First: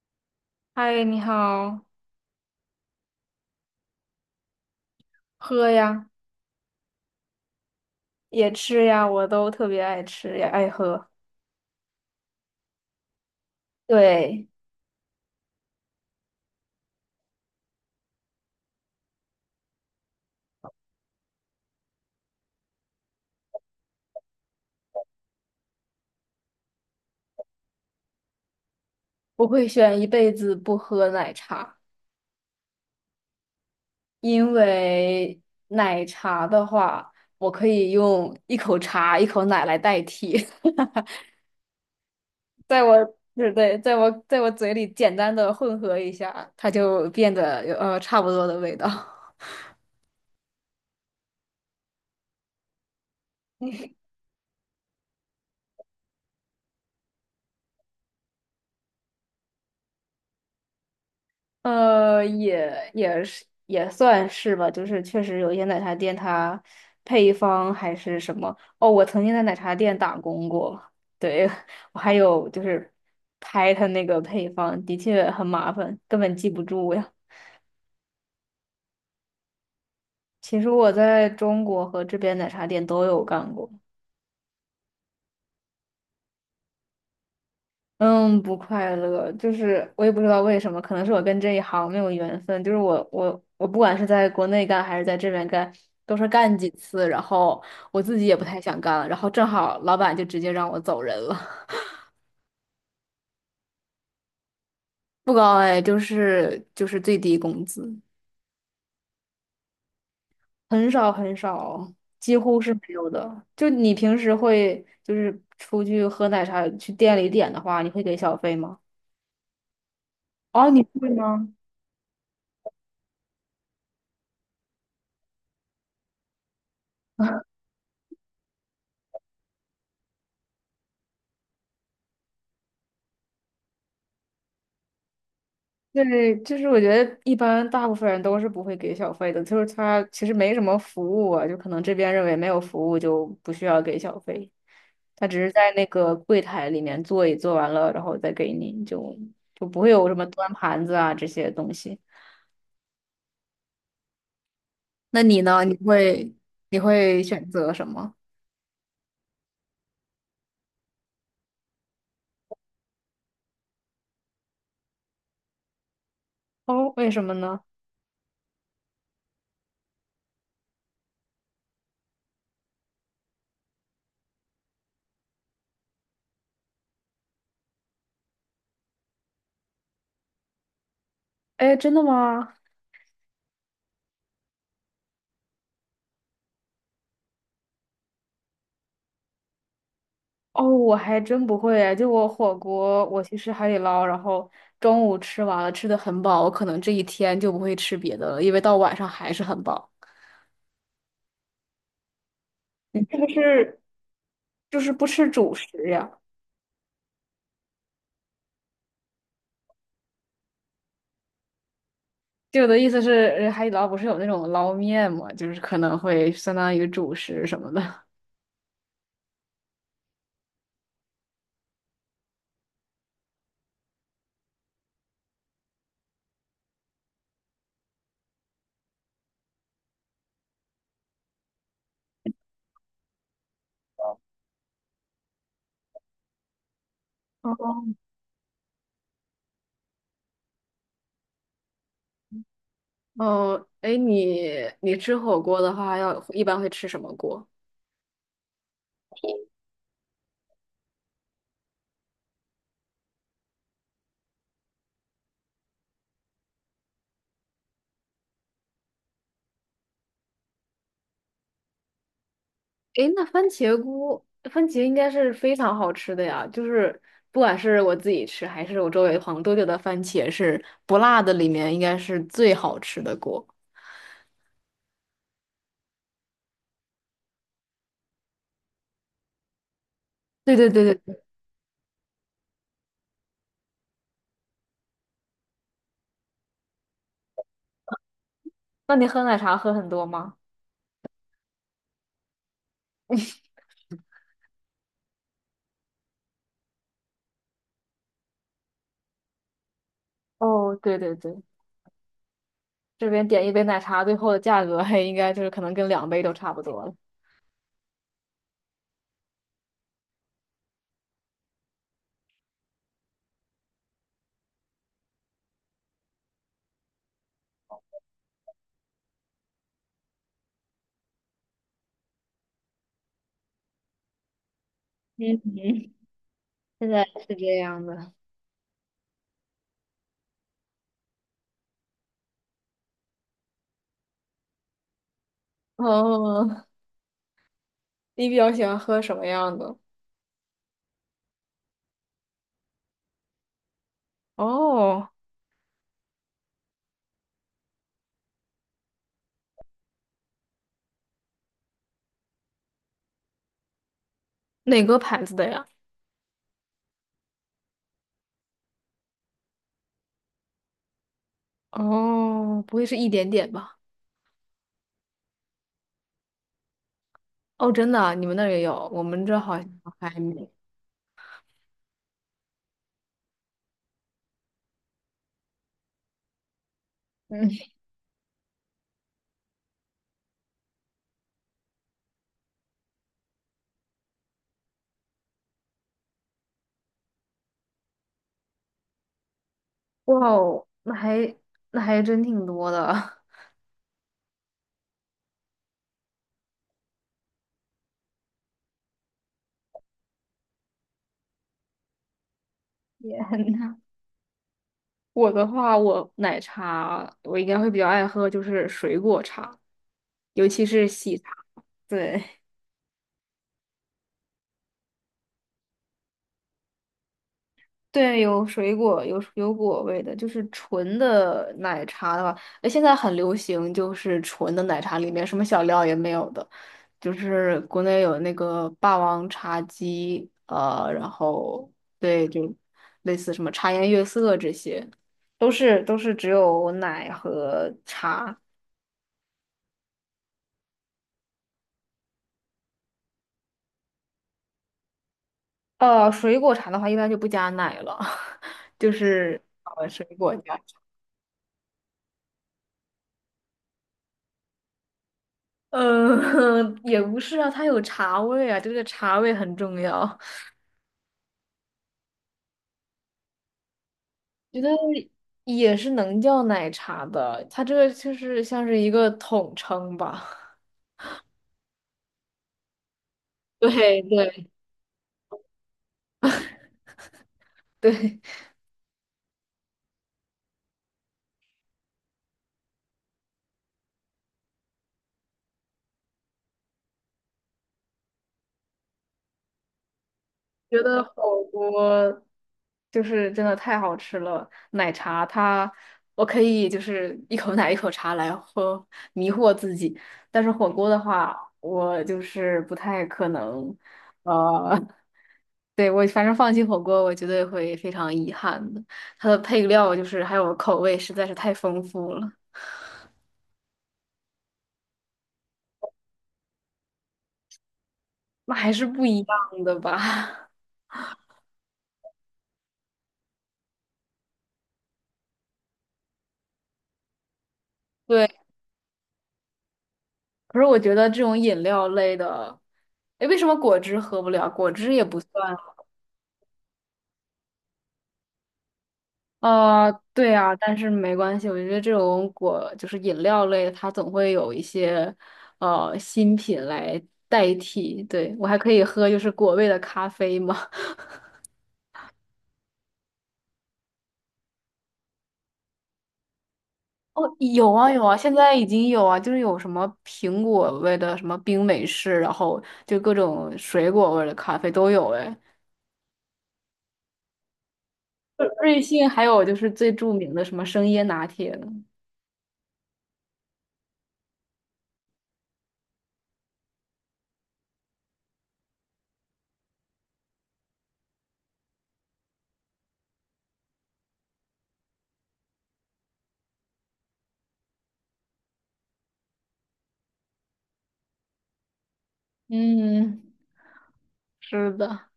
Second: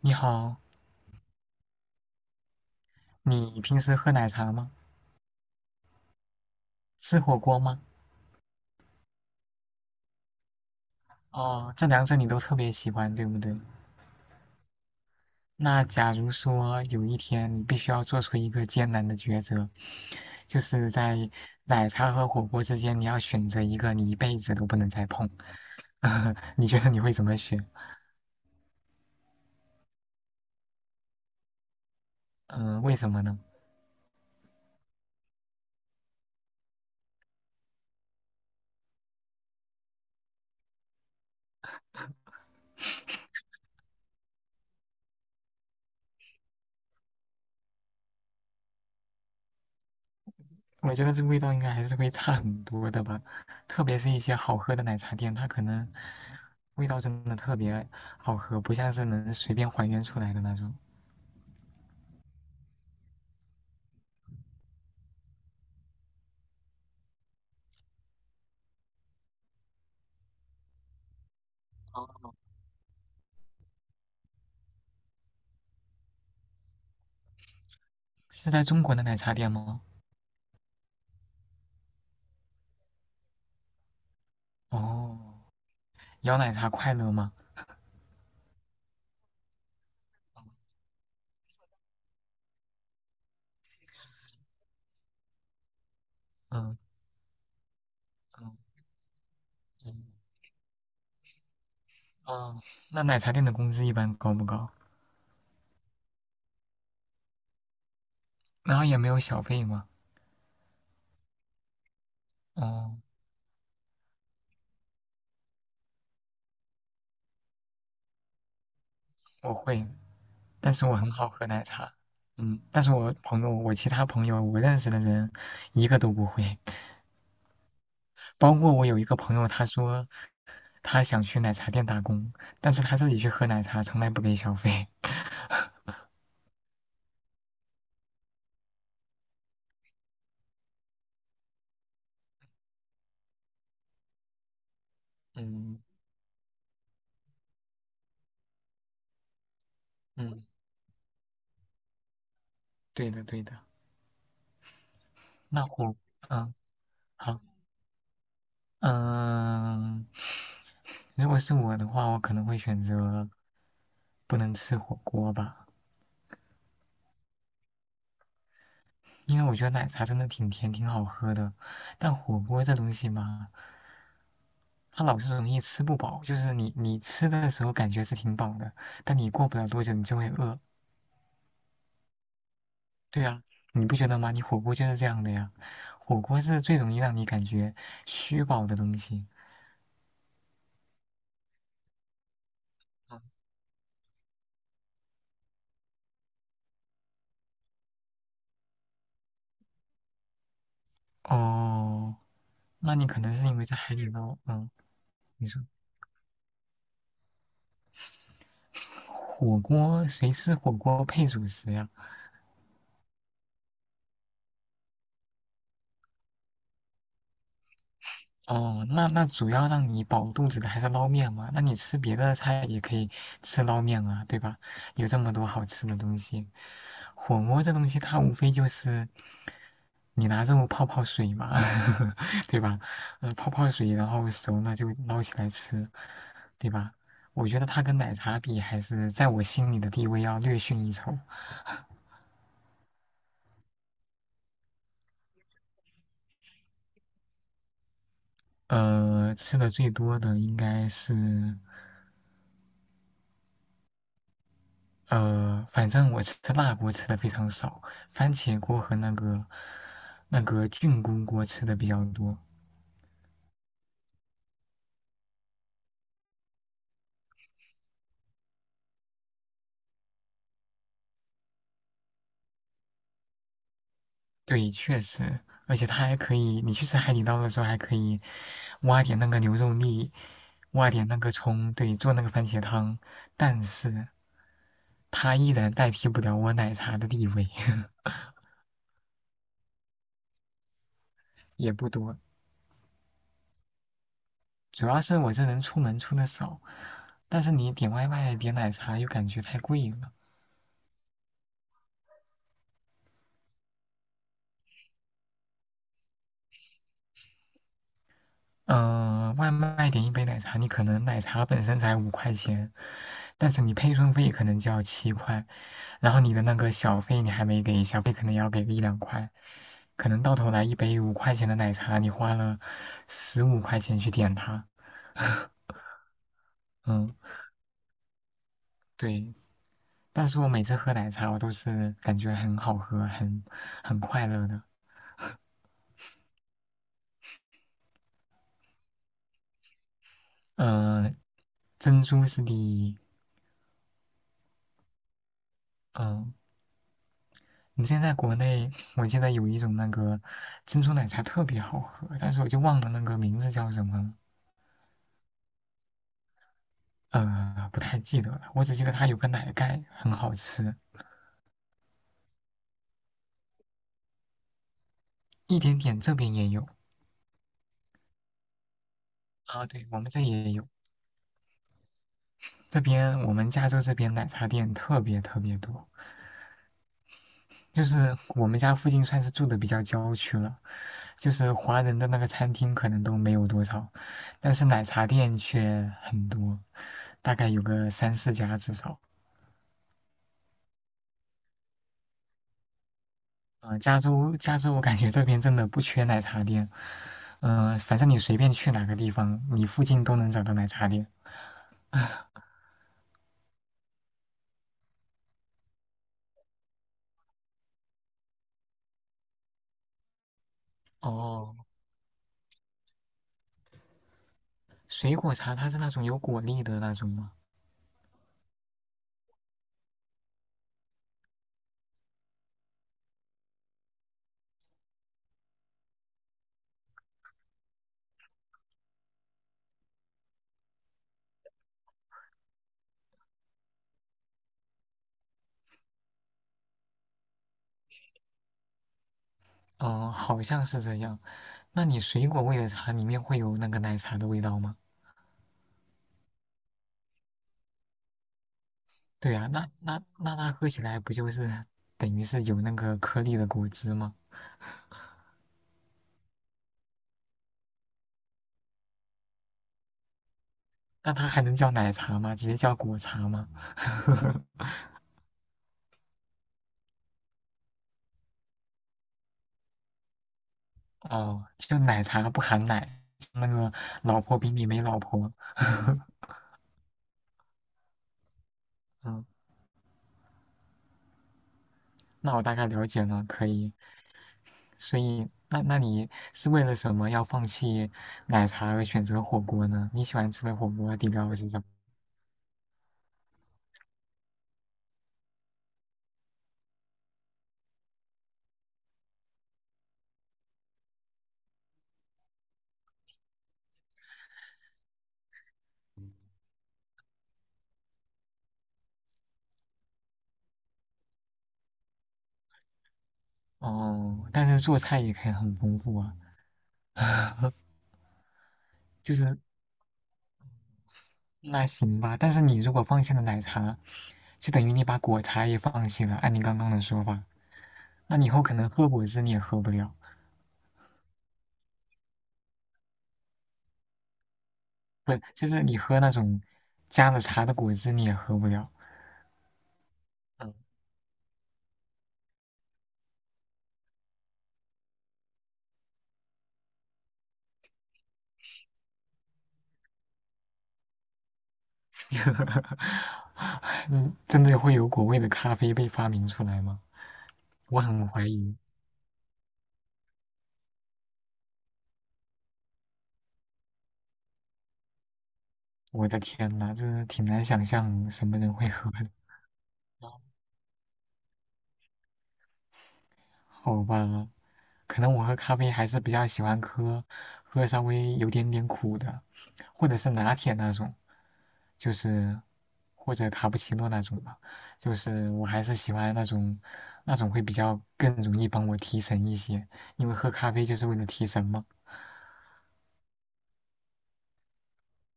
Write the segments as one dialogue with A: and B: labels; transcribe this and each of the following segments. A: 你好，
B: 嗨，你好。
A: 你平时喝奶茶吗？
B: 喝呀。
A: 吃火锅吗？
B: 也吃呀，我都特别爱吃，也爱喝。
A: 哦，这两者你都特别喜欢，对不对？
B: 对。
A: 那假如说有一天你必须要做出一个艰难的抉择，就是在奶茶和火锅之间，你要选择一个你一辈子都不能再碰，你觉得你会怎么选？
B: 我会选一辈子不喝奶茶，
A: 嗯、为什么呢？
B: 因为奶茶的话，我可以用一口茶、一口奶来代替，在我，对对，在我嘴里简单的混合一下，它就变得有差不多的味道。
A: 我觉得这味道应该还是会差很多的吧，特别是一些好喝的奶茶店，它可能味道真的特别好喝，不像是能随便还原出来的那种。
B: 也是也算是吧，就是确实有一些奶茶店它配方还是什么。哦，我曾经在奶茶店打工过。对，我还有就是拍它那个配方，的确很麻烦，根本记不住呀。
A: 是在中国的奶茶店吗？
B: 其实我在中国和这边奶茶店都有干过。
A: 哦，摇奶茶快乐吗？
B: 嗯，不快乐，就是我也不知道为什么，可能是我跟这一行没有缘分。就是我不管是在国内干还是在这边干，都是干几
A: 嗯
B: 次，然后我自己也不
A: 嗯
B: 太想干了，然后正好老
A: 嗯，
B: 板就直接让我走人了。
A: 哦，那奶茶店的工资一般高不高？
B: 不高哎，就是最低工资。
A: 然后也没有小费吗？
B: 很少很少，几乎是没
A: 哦，
B: 有的。就你平时会就是出去喝奶茶，去店里点的话，你会给小费吗？
A: 我会，
B: 哦，
A: 但
B: 你
A: 是我
B: 会
A: 很好喝
B: 吗？
A: 奶茶。嗯，但是我朋友，我其他朋友，我认识的人，一个都不会。包括我有一个朋友，他说他想去奶茶店打工，但是他自己去喝奶茶，从来不给小费。
B: 对，就是我觉得一般大部分人都是不会给小费的，就是他其实没什么服务啊，就可能这边认为没有服务就不需要给小费，他只是在
A: 嗯
B: 那个柜台里面坐一坐完了，然后再给你，就不会有什么
A: 嗯，
B: 端盘子啊这些东西。
A: 对的对的。
B: 那你
A: 那
B: 呢？
A: 火，嗯，
B: 你会
A: 好。
B: 选择什么？
A: 嗯，如果是我的话，我可能会选择不能吃火锅吧，
B: 哦，为什么呢？
A: 因为我觉得奶茶真的挺甜，挺好喝的，但火锅这东西嘛，它老是容易吃不饱，就是你吃的时候感觉是挺饱的，但你过不了多久你就会饿。
B: 哎，真的吗？
A: 对啊，你不觉得吗？你火锅就是这样的呀，火锅是最容易让你感觉虚饱的东西。
B: 哦，我还真不会哎，就我火锅，我去吃海底捞，然后中午吃完了，吃的很饱，我可能这一天就不会吃别的了，因为到晚上还是很饱。
A: 哦，那
B: 你
A: 你
B: 是
A: 可
B: 不
A: 能是因为在
B: 是
A: 海底捞，嗯，
B: 就是不吃
A: 你
B: 主
A: 说。
B: 食呀？
A: 火锅谁吃火锅配主食呀？
B: 就我的意思是，海底捞不是有那种捞面嘛，就是可能会相当于主食什么的。
A: 哦，那主要让你饱肚子的还是捞面嘛？那你吃别的菜也可以吃捞面啊，对吧？有这么多好吃的东西，火锅这东西它无非就是你拿肉泡泡水嘛，对吧？泡泡水，然后熟了就捞起来吃，对吧？我觉得它跟奶茶比，还是在我心里的地位要略逊一筹。
B: 哦，哎，你吃火锅的话，要一般会吃什么锅？
A: 吃的最多的应该是反正我吃辣锅吃的非常少，番茄锅和那个菌菇锅吃的比较多。
B: 诶，那番茄菇，番茄应该是非常好吃的呀。就是不管是我自己吃，还是我周围的朋友，都觉得番茄是不辣的里面应该是最好吃的锅。
A: 对，确实，而且它还可以，你去吃海底捞的时候还可以挖点那个牛肉粒，
B: 对对对
A: 挖
B: 对
A: 点那
B: 对。
A: 个葱，对，做那个番茄汤。但是它依然代替不了我奶茶的地位，
B: 那你喝奶茶喝很多吗？
A: 也不多。主要是我这人出门出的少，但是你点外卖点奶茶又感觉太贵了。
B: 哦，对对对，这边点一杯奶茶，最后的价格还应该就是可能跟两杯都差不多了。
A: 外卖点一杯奶茶，你可能奶茶本身才五块钱，但是你配送费可能就要7块，然后你的那个小费你还没给，小费可能要给个一两块，可能到头来一杯五块钱的奶茶，你花了15块钱去点它，
B: 现在
A: 嗯，
B: 是这样的。
A: 对。但是我每次喝奶茶，我都是感觉很好喝，很快乐的。
B: 哦，你比较喜欢喝什么样的？
A: 嗯、呃珍珠是第一，
B: 哦，
A: 嗯、呃我们现在在国内，我记得有一种那个珍珠奶茶特别好喝，但是我就忘了那个名字叫什么了，
B: 哪个牌子的呀？
A: 呃，不太记得了。我只记得它有个奶盖很好吃，
B: 哦，不会是一点点吧？
A: 一点点这边也有
B: 哦，真的啊，你们那儿也有，我们这好
A: 啊，
B: 像
A: 对，我
B: 还
A: 们这
B: 没。
A: 也有。这边我们加州这边奶茶店特别特别多，
B: 嗯，
A: 就是我们家附近算是住的比较郊区了，就是华人的那个餐厅可能都没有多少，但是奶茶店却很多，大概有个三四家至少。
B: 哇哦，那还真挺多的。
A: 加州，我感觉这边真的不缺奶茶店。反正你随便去哪个地方，你附近都能找到奶茶店。
B: 也很，我的话，我奶茶我应该会比较爱喝，就是水果茶，尤其是喜茶。
A: 哦，
B: 对。
A: 水果茶它是那种有果粒的那种吗？
B: 对，有水果，有果味的，就是纯的奶茶的话，哎，现在很流行，就是纯的奶茶里面什么小料也没有的，就是国内有那个霸王茶姬，然后对，就类似什么茶颜悦色这些，都是只有奶和茶。
A: 哦、好像是这样。那你水果味的茶里面会有那个奶茶的味道吗？
B: 水果茶的话一般就不加奶了，就
A: 对
B: 是
A: 呀、那那
B: 水果
A: 那它
B: 加，
A: 喝起来不就是等于是有那个颗粒的果汁吗？
B: 呃，也不是啊，它有茶味啊，这个茶味很重要。
A: 那它还能叫奶茶吗？直接叫果茶吗？
B: 觉 得也是能叫奶茶的，它这个就是像是一个统称吧。
A: 哦，就奶茶不含奶，那个
B: 对
A: 老婆
B: 对
A: 饼里没老婆。
B: 对。
A: 嗯，那我大概了解了，可以。所以，那你是为了什么要放弃奶茶而选择火锅呢？你喜欢吃的火
B: 觉
A: 锅
B: 得
A: 底料
B: 火
A: 是什么？
B: 锅就是真的太好吃了。奶茶它我可以就是一口奶一口茶来喝，迷惑自己。但是火锅的话，我就是不太可能。呃，对，我反正放弃火锅，我绝对会非常遗憾的。它的配料就是还有口味实在是太丰富了。
A: 哦，但是做菜也可以很丰富啊。
B: 那还是不
A: 就
B: 一
A: 是
B: 样的吧？
A: 那行吧，但是你如果放弃了奶茶，就等于你把果茶也放弃了。按你刚刚的说法，那你
B: 对，
A: 以后可能喝果汁你也喝不了，
B: 可是我觉得这种饮料类的，哎，为什么果汁喝不了？果汁也
A: 不，
B: 不
A: 就
B: 算。
A: 是你喝那种加了茶的果汁你也喝不了。
B: 对
A: 嗯。
B: 啊，但是没关系，我觉得这种果就是饮料类的，它总会有一些新品来代替。对，我还可以喝就是果味的咖啡吗？
A: 呵呵嗯，真的会有果味的咖啡被发明出来吗？
B: 哦，有
A: 我
B: 啊有
A: 很
B: 啊，
A: 怀
B: 现在
A: 疑。
B: 已经有啊，就是有什么苹果味的什么冰美式，然后就各种水果味的咖啡都有哎。
A: 我的天呐，真的挺难想象什么人 会
B: 瑞
A: 喝
B: 幸
A: 的。
B: 还有就是最著名的什么生椰拿铁了。
A: 好吧，可能我喝咖啡还是比较喜欢喝稍微有点点苦的，或者是拿铁那种，就是或者卡布奇诺那种吧。就是我还是喜欢那种会比较更容易帮我提神一些，因为喝咖啡就是为了提神嘛。
B: 嗯是的。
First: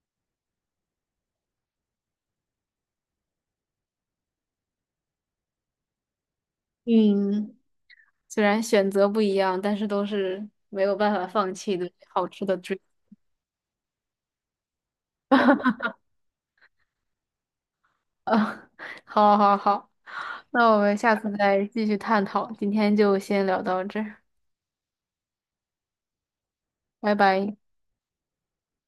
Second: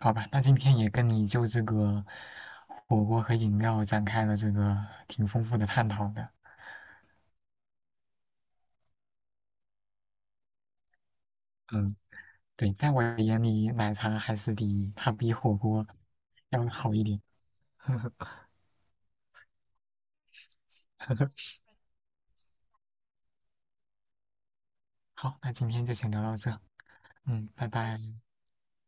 A: 好吧，那今天也跟你就这个火锅和饮料展开了这个挺丰富的探讨的。
B: 嗯，虽然选择不一样，但是都是没有办法放弃的
A: 嗯，
B: 好吃的
A: 对，
B: 追求。
A: 在我眼里，奶茶还是第一，它比火锅要好一点。
B: 好好好，那我们下次 再继续探讨，今天就先聊到这儿，
A: 好，那今天就先聊到这。
B: 拜
A: 嗯，
B: 拜。
A: 拜拜。